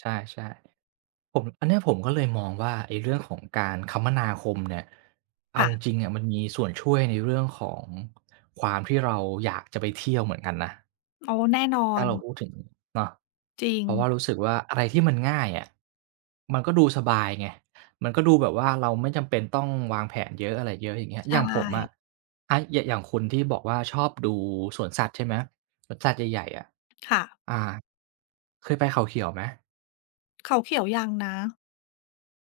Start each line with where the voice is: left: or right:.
right: ใช่ ใช่ ผม อันนี้ผมก็เลยมองว่า ไอ้เรื่องของการคมนาคมเนี่ย เอ
left: ค
right: า
left: ่ะ
right: จริง ๆ อะ มันมีส่วนช่วยในเรื่องของความที่เราอยากจะไปเที่ยวเหมือนกันนะ
left: อ๋อ แน่นอ
right: ถ้า
left: น
right: เราพูดถึงเนาะ
left: จริ
right: เพราะว่
left: ง
right: ารู้สึกว่า อะไรที่มันง่ายอะ มันก็ดูสบายไง มันก็ดูแบบว่าเราไม่จำเป็นต้องวางแผนเยอะ อะไรเยอะอย่างเงี้ย
left: ใช
right: อย่างผมอ
left: ่
right: ะ อ่า อย่าง อย่างคุณที่บอกว่าชอบดูสวนสัตว์ใช่ไหม? สวนสัตว์ใหญ่ ๆ อะ
left: ค่ะ
right: อา เคยไปเขาเขียวไหม?
left: เขาเขียวยังนะ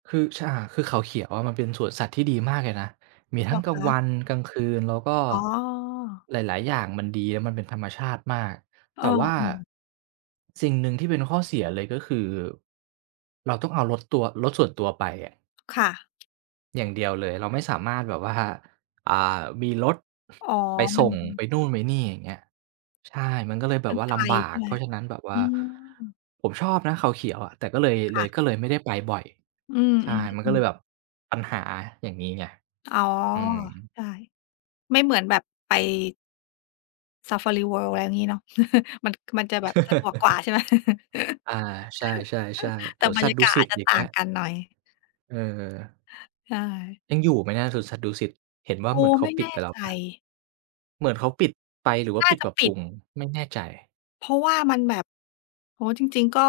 right: คือ ช อ่า คือเขาเขียวอะ มันเป็นสวนสัตว์ที่ดีมากเลยนะ มี
left: เ
right: ท
left: ห
right: ั
left: ร
right: ้ง
left: อ
right: กล
left: ค
right: างว
left: ะ?
right: ันกลางคืน แล้วก็
left: อ๋อ
right: หลาย ๆ อย่าง มันดี แล้วมันเป็นธรรมชาติมาก
left: เอ
right: แต
left: อ
right: ่ว่า
left: เออ
right: สิ่งหนึ่งที่เป็นข้อเสียเลยก็คือ เราต้องเอารถตัว รถส่วนตัวไปอะ
left: ค่ะ
right: อย่างเดียวเลย เราไม่สามารถแบบว่า อ่า มีรถ
left: อ๋อ
right: ไป
left: ม
right: ส
left: ั
right: ่
left: น
right: งไปนู่นไปนี่อย่างเงี้ย ใช่ มันก็เลยแ
left: ม
right: บ
left: ั
right: บ
left: น
right: ว่า
left: ไก
right: ล
left: ล
right: ำบา
left: ใช่
right: ก
left: ไห
right: เ
left: ม?
right: พราะฉะนั้น แบบว
left: อ
right: ่า
left: ืม
right: ผมชอบนะ เขาเขียวอะ แต่ก็เลย
left: ค
right: เล
left: ่
right: ย
left: ะ
right: ก็เลยไม่ได้ไปบ่อย
left: อื
right: ใช่ มันก็เล
left: อ
right: ย
left: ๆ ๆ
right: แบบปัญหาอย่างงี้ไง
left: อ๋อ
right: อืม
left: ใช่ ไม่เหมือนแบบไป ซาฟารีเวิลด์อะไรอย่างงี้เนาะ มัน มันจะแบบสะดวกกว่า ใช่ไหม?
right: อา ใช่ ๆ
left: แ
right: ๆ
left: ต
right: ส
left: ่
right: วน
left: บร
right: สั
left: ร
right: ต
left: ย
right: ว
left: า
right: ์ดุ
left: กาศ
right: สิ
left: อา
right: ต
left: จจะ
right: อย่า
left: ต
right: ง
left: ่
right: เง
left: า
right: ี้
left: ง
right: ย
left: กันหน่อย
right: เออ
left: ใช่
right: ยังอยู่ไหมนะสวนสัตว์ดุสิต? เห็นว่
left: โอ
right: า
left: ้
right: เหมือนเข
left: ไม
right: า
left: ่
right: ป
left: แ
right: ิ
left: น
right: ด
left: ่
right: ไปแล้
left: ใจ
right: วเปล่า? เหมือนเขาปิดไป หรือว่
left: น
right: า
left: ่า
right: ปิด
left: จะ
right: ปรับ
left: ป
right: ป
left: ิ
right: ร
left: ด
right: ุง ไม่แน่ใจ
left: เพราะว่ามันแบบ โอ้โฮ! จริง ๆ ก็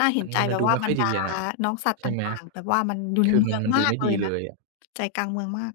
left: น่าเห
right: ม
left: ็
right: ั
left: น
right: น
left: ใจ
right: มัน ม
left: แบ
right: ัน
left: บ
right: ดู
left: ว่า
right: ไม่
left: บ
right: ค
left: ร
right: ่อ
left: ร
right: ย
left: ด
right: ดี
left: า
right: อะน่ะ
left: น้องสัตว์
right: ใช
left: ต
right: ่ไหม?
left: ่าง ๆ แบบว่ามันอยู่ใ
right: ค
left: น
right: ือ
left: เมื
right: มัน
left: อง
right: มัน
left: ม
right: ดู
left: าก
right: ไม่
left: เล
right: ดี
left: ยน
right: เล
left: ะ
right: ยอะ
left: ใจกลางเมืองมาก